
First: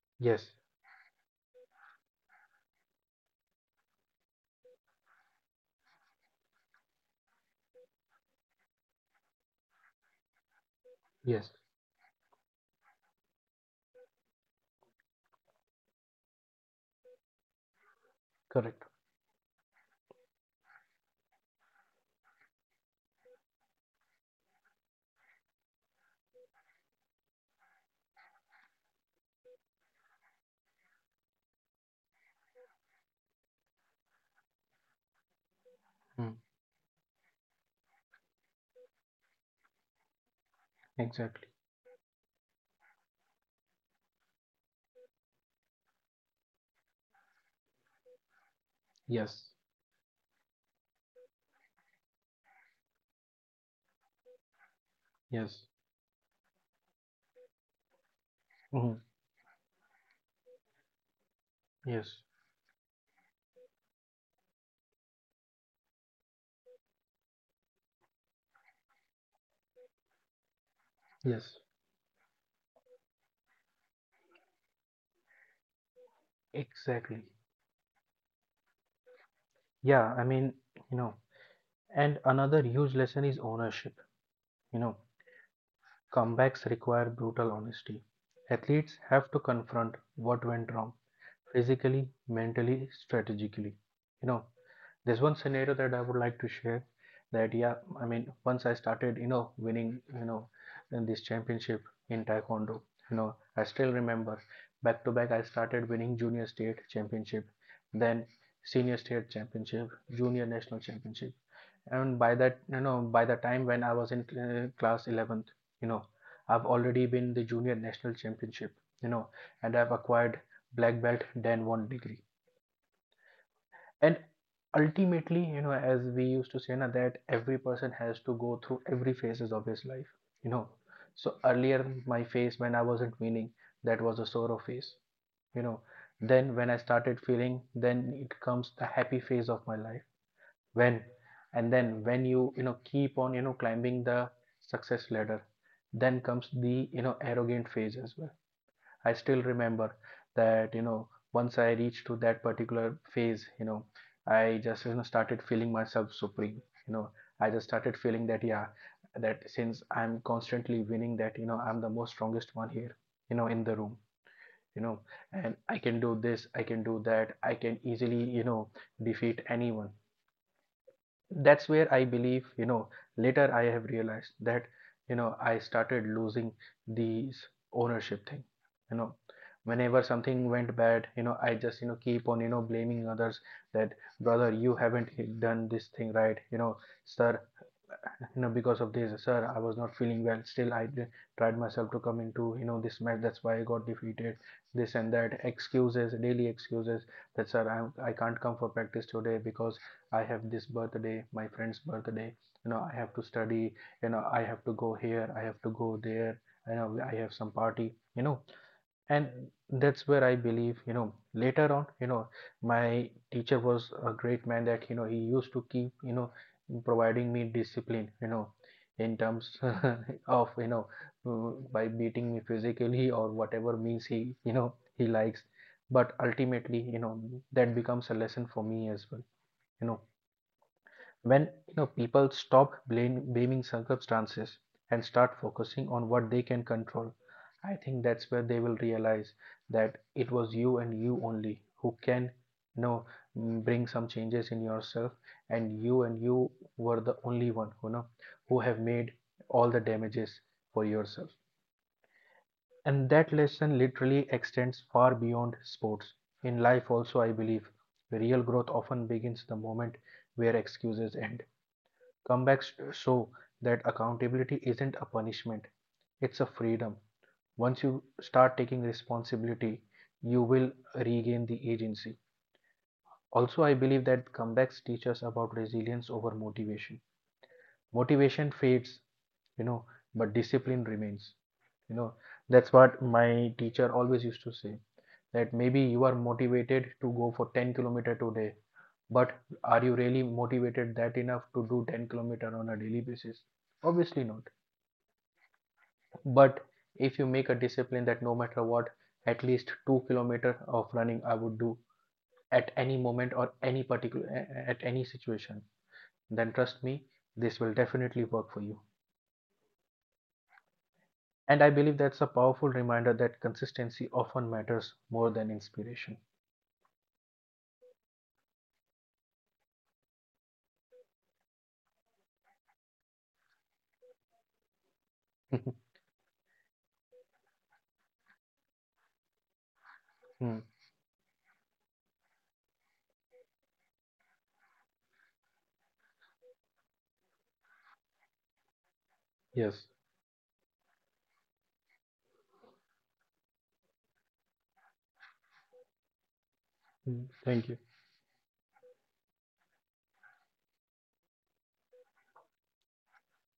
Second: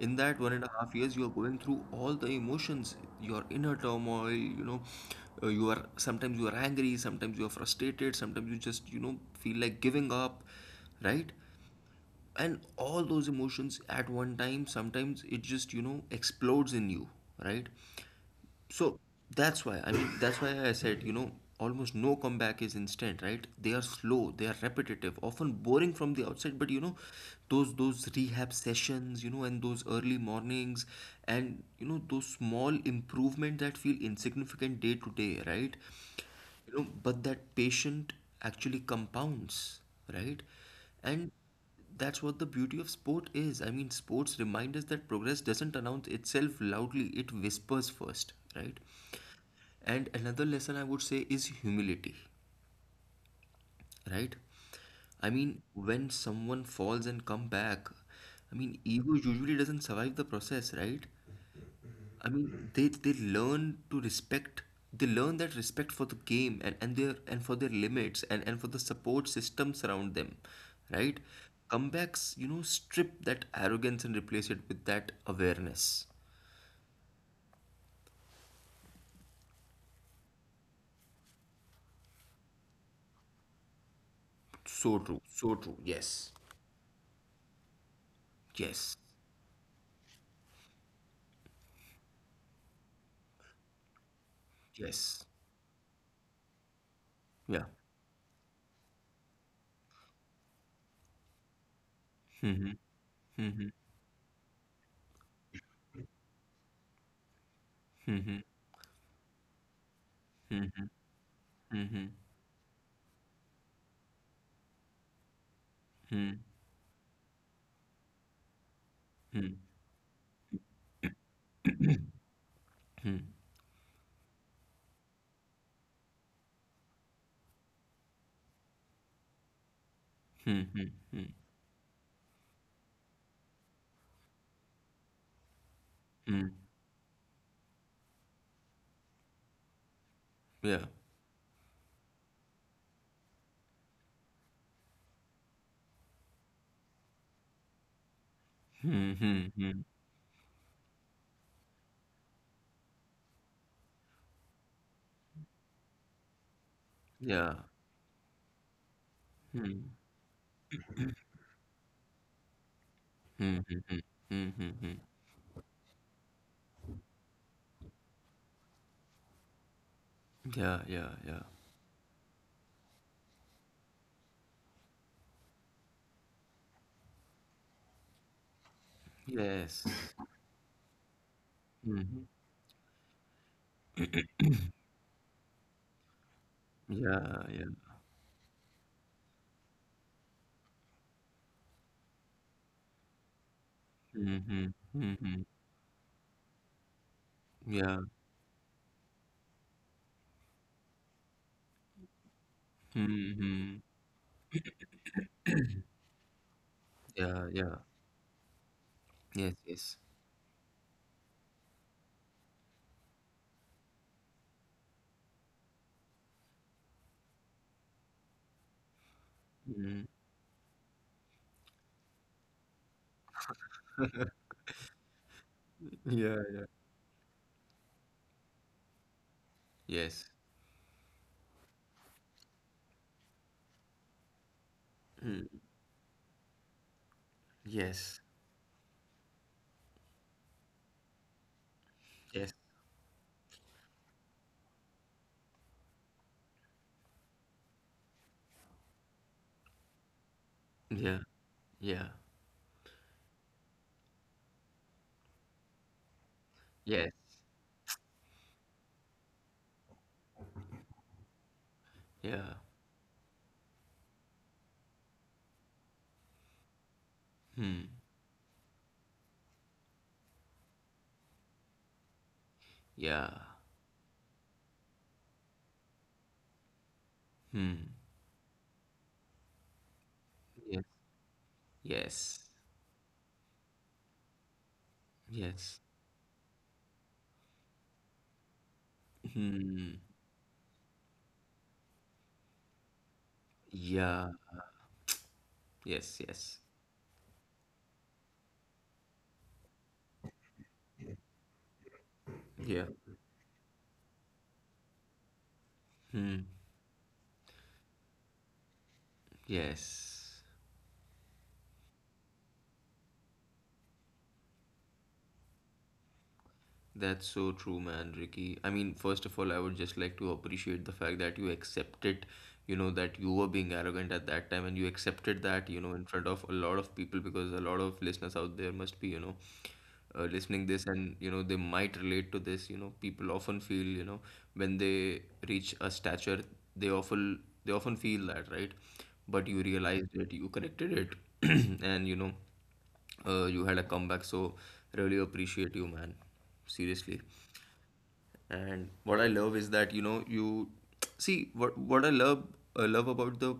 [SPEAKER 1] In that
[SPEAKER 2] Yes.
[SPEAKER 1] 1.5 years, you are going through all the emotions, your inner turmoil, you know, you are sometimes you are angry, sometimes you are frustrated, sometimes you just, you know, feel like giving up, right?
[SPEAKER 2] Yes.
[SPEAKER 1] And all those emotions at one time, sometimes it just, you know, explodes in you, right?
[SPEAKER 2] Correct.
[SPEAKER 1] So that's why, I mean, that's why I said, you know, almost no comeback is instant, right? They are slow, they are repetitive, often boring from the outside, but you know, those rehab sessions, you know, and those early mornings and you know, those small improvements that feel insignificant day to day, right?
[SPEAKER 2] Mm.
[SPEAKER 1] You know, but that patient actually compounds, right? And
[SPEAKER 2] Exactly.
[SPEAKER 1] that's what the beauty of sport is. I mean, sports remind us that progress doesn't announce itself loudly, it whispers first, right?
[SPEAKER 2] Yes.
[SPEAKER 1] And another lesson I would say is humility, right? I mean,
[SPEAKER 2] Yes.
[SPEAKER 1] when someone falls and come back, I mean,
[SPEAKER 2] Mhm.
[SPEAKER 1] ego usually doesn't survive the process, right?
[SPEAKER 2] Yes.
[SPEAKER 1] I mean, they learn to respect. They learn that respect for the game and their and for their limits and for the support systems around them, right?
[SPEAKER 2] Yes.
[SPEAKER 1] Comebacks, you know, strip that arrogance and replace it with that awareness.
[SPEAKER 2] Exactly. Yeah, I mean, you know, and another huge lesson is ownership. You know,
[SPEAKER 1] So true. So true. Yes.
[SPEAKER 2] comebacks require brutal honesty. Athletes
[SPEAKER 1] Yes.
[SPEAKER 2] have to confront what went wrong physically, mentally, strategically. You know, There's
[SPEAKER 1] Yes.
[SPEAKER 2] one scenario that I would like to share, that,
[SPEAKER 1] Yeah.
[SPEAKER 2] yeah, I mean, once I started, winning, in this championship in
[SPEAKER 1] Mm-hmm,
[SPEAKER 2] Taekwondo, I
[SPEAKER 1] mm-hmm,
[SPEAKER 2] still remember, back to back, I started winning junior state championship, then
[SPEAKER 1] mm-hmm.
[SPEAKER 2] senior state championship, junior national
[SPEAKER 1] Hmm,
[SPEAKER 2] championship.
[SPEAKER 1] hmm, hmm,
[SPEAKER 2] And by that, by the time when I was in class 11th, you know,
[SPEAKER 1] hmm,
[SPEAKER 2] I've already been the junior national championship, you know,
[SPEAKER 1] hmm,
[SPEAKER 2] and I've acquired black belt then one degree.
[SPEAKER 1] hmm,
[SPEAKER 2] And ultimately, as we used to say na, that every person has to go through every phases of his life, you
[SPEAKER 1] hmm,
[SPEAKER 2] know
[SPEAKER 1] hmm, hmm,
[SPEAKER 2] so earlier my phase when I wasn't winning, that was a sorrow phase. You know then
[SPEAKER 1] hmm.
[SPEAKER 2] when I started feeling, then it comes the happy phase of my life.
[SPEAKER 1] Yeah.
[SPEAKER 2] When, and then when you know keep on, climbing the success ladder, then comes the, arrogant phase as well.
[SPEAKER 1] Hmm,
[SPEAKER 2] I still
[SPEAKER 1] hmm, hmm.
[SPEAKER 2] remember that, once I reached to that particular phase, I just, started feeling myself supreme. You know, I
[SPEAKER 1] Yeah.
[SPEAKER 2] just started feeling that, yeah, that since
[SPEAKER 1] Hmm,
[SPEAKER 2] I'm constantly winning, that, I'm the most strongest one here,
[SPEAKER 1] hmm,
[SPEAKER 2] in the
[SPEAKER 1] hmm,
[SPEAKER 2] room,
[SPEAKER 1] hmm, hmm, hmm,
[SPEAKER 2] you
[SPEAKER 1] hmm.
[SPEAKER 2] know, and I can do this, I can do that, I can easily, defeat anyone.
[SPEAKER 1] Yeah, yeah, yeah.
[SPEAKER 2] That's where I believe, later I have realized that, I started losing these ownership thing, you know
[SPEAKER 1] Yes.
[SPEAKER 2] whenever something went bad, I just,
[SPEAKER 1] Mm-hmm.
[SPEAKER 2] keep on, blaming others. That, brother, you haven't done this thing right, sir,
[SPEAKER 1] Yeah, yeah.
[SPEAKER 2] because of this sir I was not feeling well, still I tried myself to come into, this match, that's why I got defeated.
[SPEAKER 1] Mm-hmm.
[SPEAKER 2] This and that
[SPEAKER 1] Mm-hmm.
[SPEAKER 2] excuses, daily excuses. That sir,
[SPEAKER 1] Yeah.
[SPEAKER 2] I can't come for practice today because I have this birthday, my friend's birthday. I have to study.
[SPEAKER 1] Mm-hmm.
[SPEAKER 2] I have to go here, I have to go there. I have
[SPEAKER 1] Yeah,
[SPEAKER 2] some
[SPEAKER 1] yeah.
[SPEAKER 2] party. And
[SPEAKER 1] Yes, yes.
[SPEAKER 2] that's where I believe. Later on, my teacher was a great man. That, he used to keep. Providing me discipline. In terms
[SPEAKER 1] Mm-hmm.
[SPEAKER 2] [LAUGHS] of, by beating me physically or whatever means he, he likes. But
[SPEAKER 1] Yeah.
[SPEAKER 2] ultimately, that becomes a lesson for me as well. you know
[SPEAKER 1] Yes.
[SPEAKER 2] when people stop blaming circumstances and start
[SPEAKER 1] Mm.
[SPEAKER 2] focusing on what they can control. I think
[SPEAKER 1] Yes.
[SPEAKER 2] that's where they will realize that it was you and you only who can,
[SPEAKER 1] Yes.
[SPEAKER 2] you know bring some changes in yourself. And you and you were the only one who know, who have made all the damages for
[SPEAKER 1] Yeah.
[SPEAKER 2] yourself.
[SPEAKER 1] Yeah.
[SPEAKER 2] And that lesson literally extends far beyond sports. In life
[SPEAKER 1] Yes.
[SPEAKER 2] also I believe real growth often begins the moment where excuses end.
[SPEAKER 1] Yeah.
[SPEAKER 2] Comebacks show that accountability isn't a punishment, it's a freedom. Once
[SPEAKER 1] Hmm.
[SPEAKER 2] you start taking responsibility, you will regain the agency.
[SPEAKER 1] Yeah.
[SPEAKER 2] Also, I believe that comebacks teach us about resilience over motivation.
[SPEAKER 1] Hmm.
[SPEAKER 2] Motivation fades, you know, but discipline
[SPEAKER 1] Yes.
[SPEAKER 2] remains. You know,
[SPEAKER 1] Yes.
[SPEAKER 2] that's what my teacher always used to say, that
[SPEAKER 1] Yes.
[SPEAKER 2] maybe you are motivated to go for 10 kilometer today, but are you
[SPEAKER 1] Hmm.
[SPEAKER 2] really motivated that enough to do 10 kilometer on a daily basis? Obviously
[SPEAKER 1] Yeah.
[SPEAKER 2] not.
[SPEAKER 1] Yes. Yes.
[SPEAKER 2] But if you make a discipline that no matter what, at least 2 kilometer of running I would do at
[SPEAKER 1] Yeah.
[SPEAKER 2] any moment or any particular, at any situation,
[SPEAKER 1] Hmm.
[SPEAKER 2] then trust me, this will definitely work for you.
[SPEAKER 1] Yes.
[SPEAKER 2] And I believe that's a powerful reminder that consistency often matters more than inspiration.
[SPEAKER 1] That's so true, man, Ricky. I mean, first of all, I would just like to appreciate the fact that you accepted, you know, that you were being arrogant at that time and you accepted that, you know,
[SPEAKER 2] [LAUGHS]
[SPEAKER 1] in front of a lot of people because a lot of listeners out there must be, you know,
[SPEAKER 2] Hmm.
[SPEAKER 1] listening this and, you know, they might relate to this. You know, people often feel, you know, when they reach a stature, they often feel that, right? But you
[SPEAKER 2] Yes.
[SPEAKER 1] realized it, you corrected it, [CLEARS THROAT] and you had a comeback, so really appreciate you, man. Seriously.
[SPEAKER 2] Hmm. Thank you.
[SPEAKER 1] And what I love is that, you know, you see what I love about the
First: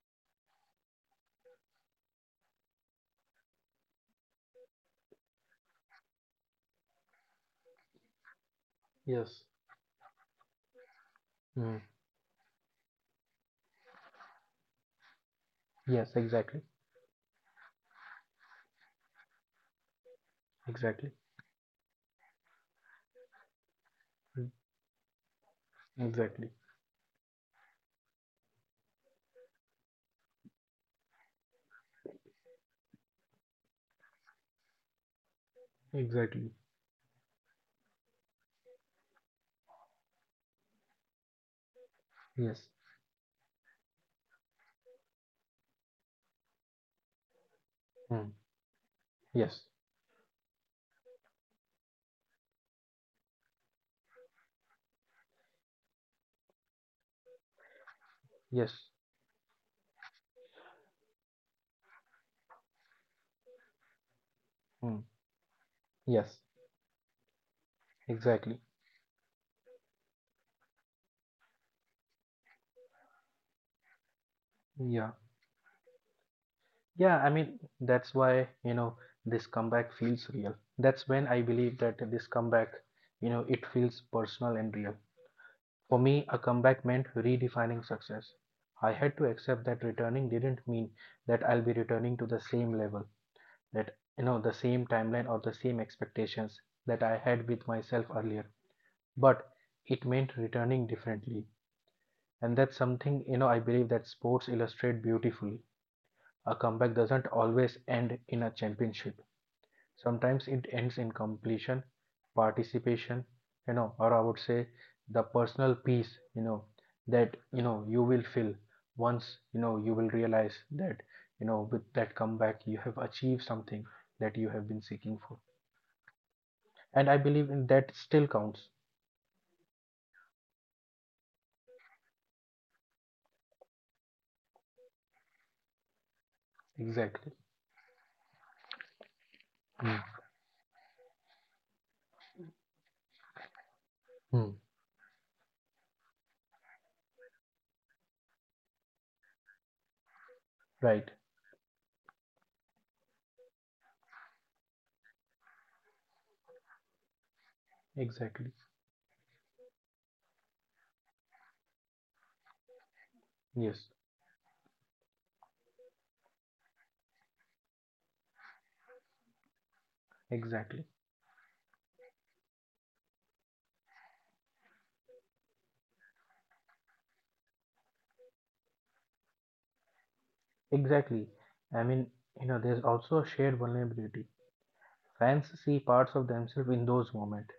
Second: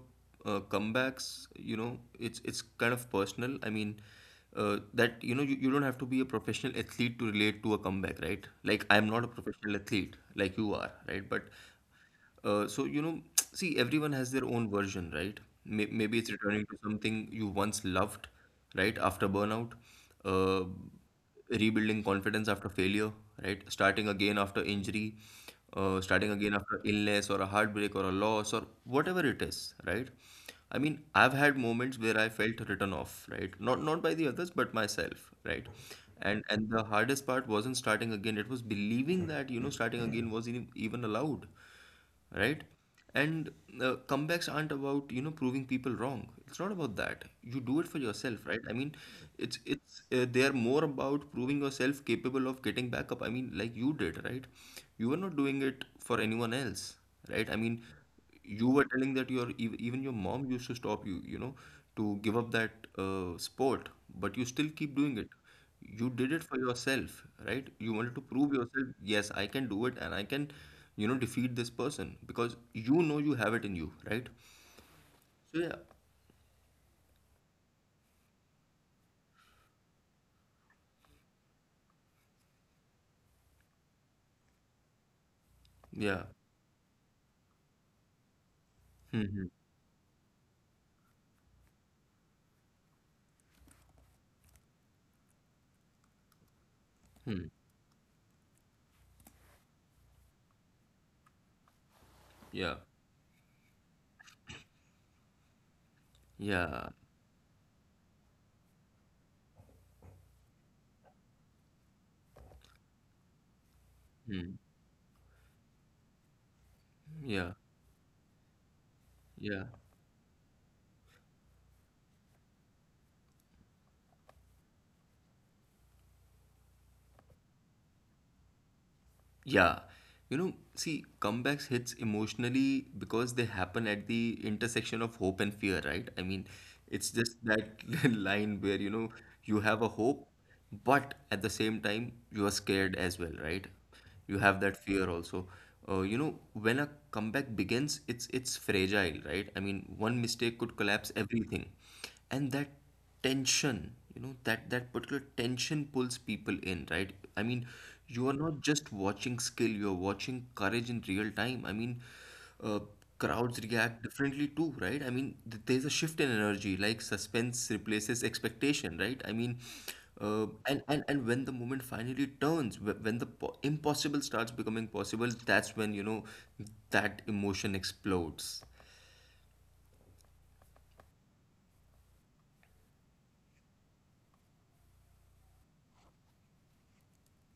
[SPEAKER 1] comebacks, you know, it's kind of personal. I mean, that, you know, you don't have to be a professional athlete to relate to a comeback, right? Like, I'm not a
[SPEAKER 2] Yes.
[SPEAKER 1] professional athlete like you are, right? But
[SPEAKER 2] Hmm.
[SPEAKER 1] uh, so, you know, [TSK] see, everyone has their own version, right? May
[SPEAKER 2] Yes.
[SPEAKER 1] maybe it's
[SPEAKER 2] Exactly.
[SPEAKER 1] returning to something you once loved, right? After burnout, uh,
[SPEAKER 2] Exactly.
[SPEAKER 1] rebuilding confidence after failure, right? Starting again
[SPEAKER 2] Hmm.
[SPEAKER 1] after injury, starting
[SPEAKER 2] Exactly.
[SPEAKER 1] again after illness or a heartbreak or a loss or whatever it is, right? I mean, I've had moments where I felt written off, right? Not by the others, but myself, right? And
[SPEAKER 2] Exactly.
[SPEAKER 1] and the hardest part wasn't starting again. It was believing that, you know, starting again was even allowed, right?
[SPEAKER 2] Yes.
[SPEAKER 1] And comebacks aren't about, you know, proving people wrong. It's not about that. You do it for
[SPEAKER 2] Hmm.
[SPEAKER 1] yourself, right? I mean,
[SPEAKER 2] Yes.
[SPEAKER 1] it's they are more about proving yourself capable of getting back up. I mean, like you did, right? You were not doing it for anyone else, right? I mean, you
[SPEAKER 2] Yes.
[SPEAKER 1] were telling that your even your mom used to stop you, you know, to give up that sport, but you still keep
[SPEAKER 2] Hmm.
[SPEAKER 1] doing it. You did
[SPEAKER 2] Yes.
[SPEAKER 1] it for yourself, right? You wanted to prove
[SPEAKER 2] Exactly.
[SPEAKER 1] yourself, yes, I can do it, and I can, you know, defeat this person, because you know you have it in you, right?
[SPEAKER 2] Yeah.
[SPEAKER 1] So yeah,
[SPEAKER 2] Yeah, I mean, that's why, this comeback feels real. That's when I believe that this comeback, it feels personal and real. For me,
[SPEAKER 1] yeah,
[SPEAKER 2] a comeback meant redefining success. I had
[SPEAKER 1] hmm,
[SPEAKER 2] to
[SPEAKER 1] hmm,
[SPEAKER 2] accept that returning didn't mean that I'll be returning to the same level, that, the same timeline or the same expectations that I had
[SPEAKER 1] hmm,
[SPEAKER 2] with myself earlier. But it meant returning differently. And that's
[SPEAKER 1] yeah,
[SPEAKER 2] something, I believe that sports illustrate beautifully. A
[SPEAKER 1] yeah,
[SPEAKER 2] comeback doesn't always end in a championship, sometimes it ends in completion, participation, or I would
[SPEAKER 1] hmm,
[SPEAKER 2] say the personal peace,
[SPEAKER 1] yeah,
[SPEAKER 2] you will feel, once,
[SPEAKER 1] yeah.
[SPEAKER 2] you will realize that, with that comeback you have achieved something that you have been seeking for. And I believe in that still counts.
[SPEAKER 1] Yeah. You know, see, comebacks hits emotionally because they happen at the intersection of hope and fear, right? I mean, it's
[SPEAKER 2] Exactly.
[SPEAKER 1] just that [LAUGHS] line where, you know, you have a
[SPEAKER 2] Hmm.
[SPEAKER 1] hope, but at the same time, you are scared as well, right? You
[SPEAKER 2] Hmm.
[SPEAKER 1] have that fear also. You know, when a comeback begins, it's fragile, right? I mean, one mistake could
[SPEAKER 2] Right.
[SPEAKER 1] collapse everything. And that tension, you know, that particular tension pulls people in, right? I mean, you are
[SPEAKER 2] Exactly.
[SPEAKER 1] not just watching skill, you're watching courage in real time. I mean, uh, crowds
[SPEAKER 2] Yes.
[SPEAKER 1] react differently too, right? I mean, there's a shift in energy, like suspense replaces expectation, right? I mean, uh, and,
[SPEAKER 2] Exactly.
[SPEAKER 1] and and when the moment finally turns, impossible starts becoming possible, that's when, you know, that emotion explodes.
[SPEAKER 2] Exactly. I mean, there's also a shared vulnerability, fans see parts of themselves in those moments,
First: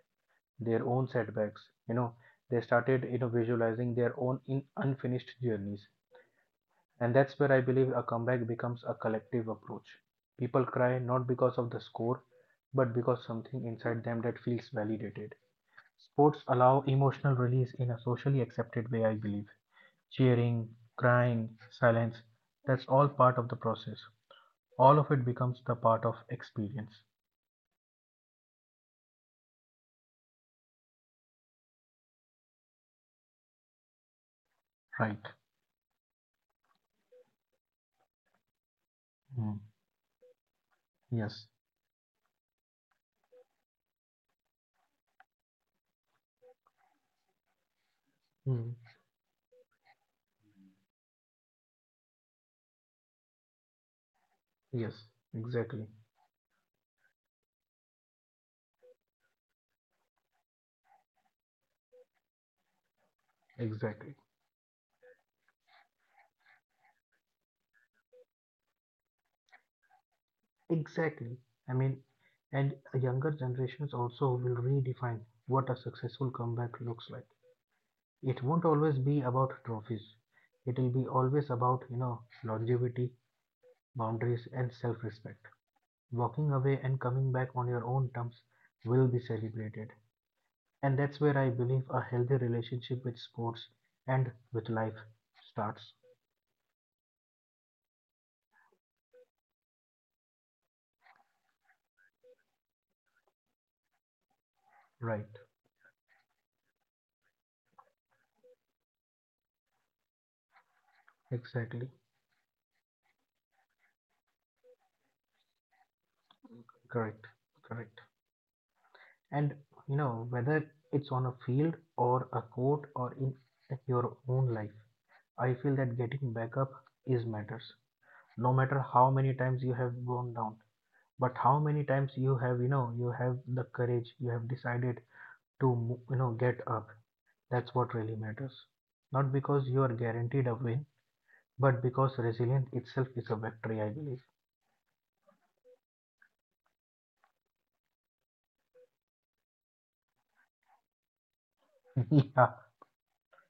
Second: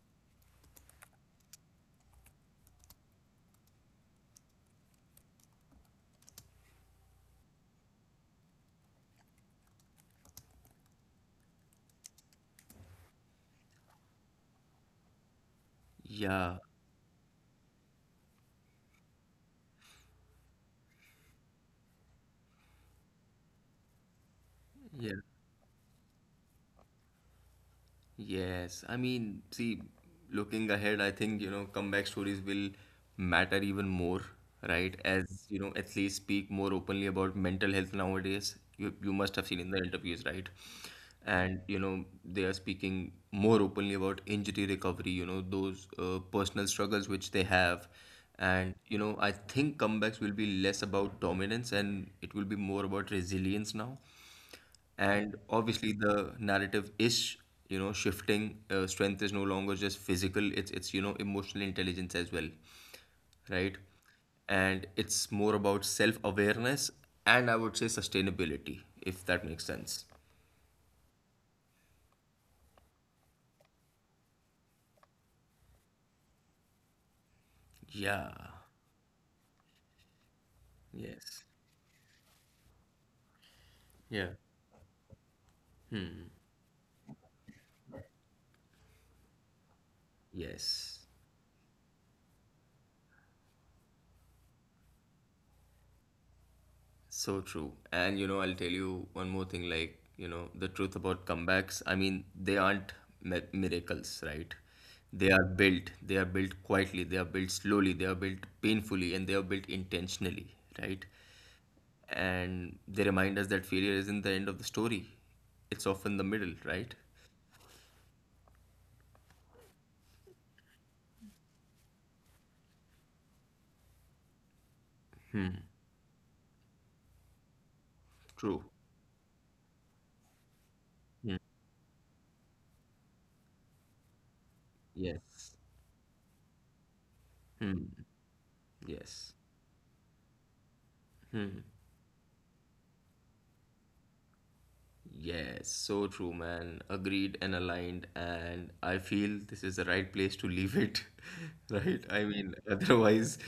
[SPEAKER 2] their own setbacks. You know they started, visualizing their own in unfinished journeys. And that's where I believe a comeback becomes a collective approach. People cry not because of the score, but because something inside them that feels validated. Sports
[SPEAKER 1] Yeah,
[SPEAKER 2] allow emotional release in a socially accepted way, I believe. Cheering, crying, silence, that's all part of the process. All of
[SPEAKER 1] yeah.
[SPEAKER 2] it becomes the part of experience.
[SPEAKER 1] Yes, I mean, see, looking ahead, I think, you know, comeback stories will matter even more, right?
[SPEAKER 2] Right.
[SPEAKER 1] As, you know, athletes speak more openly about mental health nowadays. You must have
[SPEAKER 2] Mm.
[SPEAKER 1] seen in the interviews, right?
[SPEAKER 2] Yes.
[SPEAKER 1] And, you know, they are speaking more openly about injury recovery, you know, those personal struggles which they have.
[SPEAKER 2] Mm.
[SPEAKER 1] And, you know, I think comebacks will be less about dominance and it will be more about resilience now.
[SPEAKER 2] Yes.
[SPEAKER 1] And
[SPEAKER 2] Exactly.
[SPEAKER 1] obviously, the narrative is, you know, shifting. Strength is no longer just physical, it's, you know, emotional intelligence as well, right?
[SPEAKER 2] Exactly.
[SPEAKER 1] And it's more about self-awareness, and I would say sustainability, if that makes sense.
[SPEAKER 2] Exactly. I mean, and younger generations also will redefine what a successful comeback looks like.
[SPEAKER 1] Yeah.
[SPEAKER 2] It won't always be about trophies. It will be
[SPEAKER 1] Yes.
[SPEAKER 2] always about, longevity,
[SPEAKER 1] Yeah.
[SPEAKER 2] boundaries, and self-respect. Walking away and coming back on your own terms will be celebrated. And
[SPEAKER 1] Yes.
[SPEAKER 2] that's where I believe a healthy relationship with sports and with life starts.
[SPEAKER 1] So true. And you know, I'll tell you one more thing, like, you know, the truth about comebacks. I mean, they aren't miracles, right?
[SPEAKER 2] Right.
[SPEAKER 1] They are built. They are built quietly. They are built slowly. They are built painfully. And they are built intentionally, right?
[SPEAKER 2] Exactly.
[SPEAKER 1] And they remind us that failure isn't the end of the story, it's often the middle, right?
[SPEAKER 2] Correct. Correct. And, whether it's on a field or a court or in your own life, I feel that getting back up is matters. No
[SPEAKER 1] True.
[SPEAKER 2] matter how many times you have gone down, but
[SPEAKER 1] Hmm.
[SPEAKER 2] how many times you have, you have the courage, you have decided
[SPEAKER 1] Yes.
[SPEAKER 2] to, get up. That's
[SPEAKER 1] Hmm.
[SPEAKER 2] what really matters. Not
[SPEAKER 1] Yes.
[SPEAKER 2] because you are guaranteed a win,
[SPEAKER 1] Hmm.
[SPEAKER 2] but because resilience itself is a victory, I believe.
[SPEAKER 1] Yes, so true, man. Agreed and aligned. And I feel this is the right place to leave it, [LAUGHS] right?
[SPEAKER 2] [LAUGHS]
[SPEAKER 1] I
[SPEAKER 2] Yeah,
[SPEAKER 1] mean, otherwise,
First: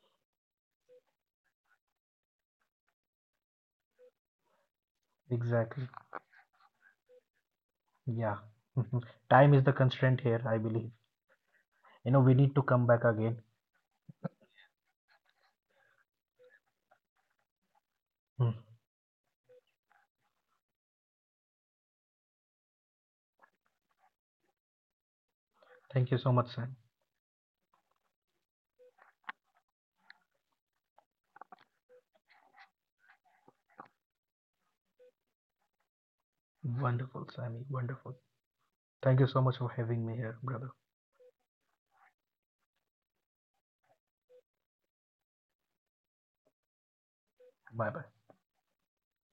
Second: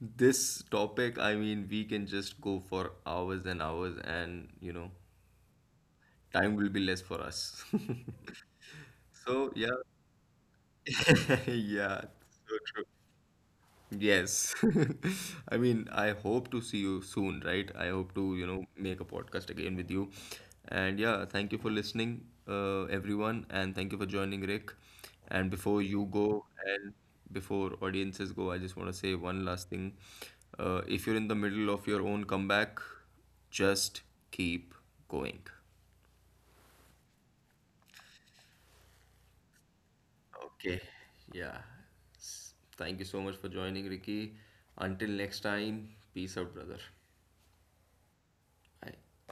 [SPEAKER 1] this topic, I mean, we can just go for hours and hours, and you know,
[SPEAKER 2] exactly.
[SPEAKER 1] time will be less for us.
[SPEAKER 2] Yeah.
[SPEAKER 1] [LAUGHS]
[SPEAKER 2] [LAUGHS]
[SPEAKER 1] So,
[SPEAKER 2] Time is the
[SPEAKER 1] yeah,
[SPEAKER 2] constraint here, I believe.
[SPEAKER 1] [LAUGHS] yeah,
[SPEAKER 2] We need
[SPEAKER 1] so
[SPEAKER 2] to
[SPEAKER 1] true.
[SPEAKER 2] come back again.
[SPEAKER 1] Yes. [LAUGHS] I mean, I hope to see you soon, right? I hope to, you know,
[SPEAKER 2] [LAUGHS]
[SPEAKER 1] make a podcast again with you. And yeah, thank you for listening, everyone, and thank you for joining, Rick. And before you
[SPEAKER 2] Thank you so
[SPEAKER 1] go,
[SPEAKER 2] much, Sam.
[SPEAKER 1] and before audiences go, I just want to say one last thing. If you're in the middle of your own comeback, just keep going.
[SPEAKER 2] Wonderful, Sammy. Wonderful. Thank you so much for having me here, brother.
[SPEAKER 1] Okay. Yeah. Thank you so much for joining, Ricky. Until next time, peace out, brother.
[SPEAKER 2] Bye bye.
[SPEAKER 1] Bye.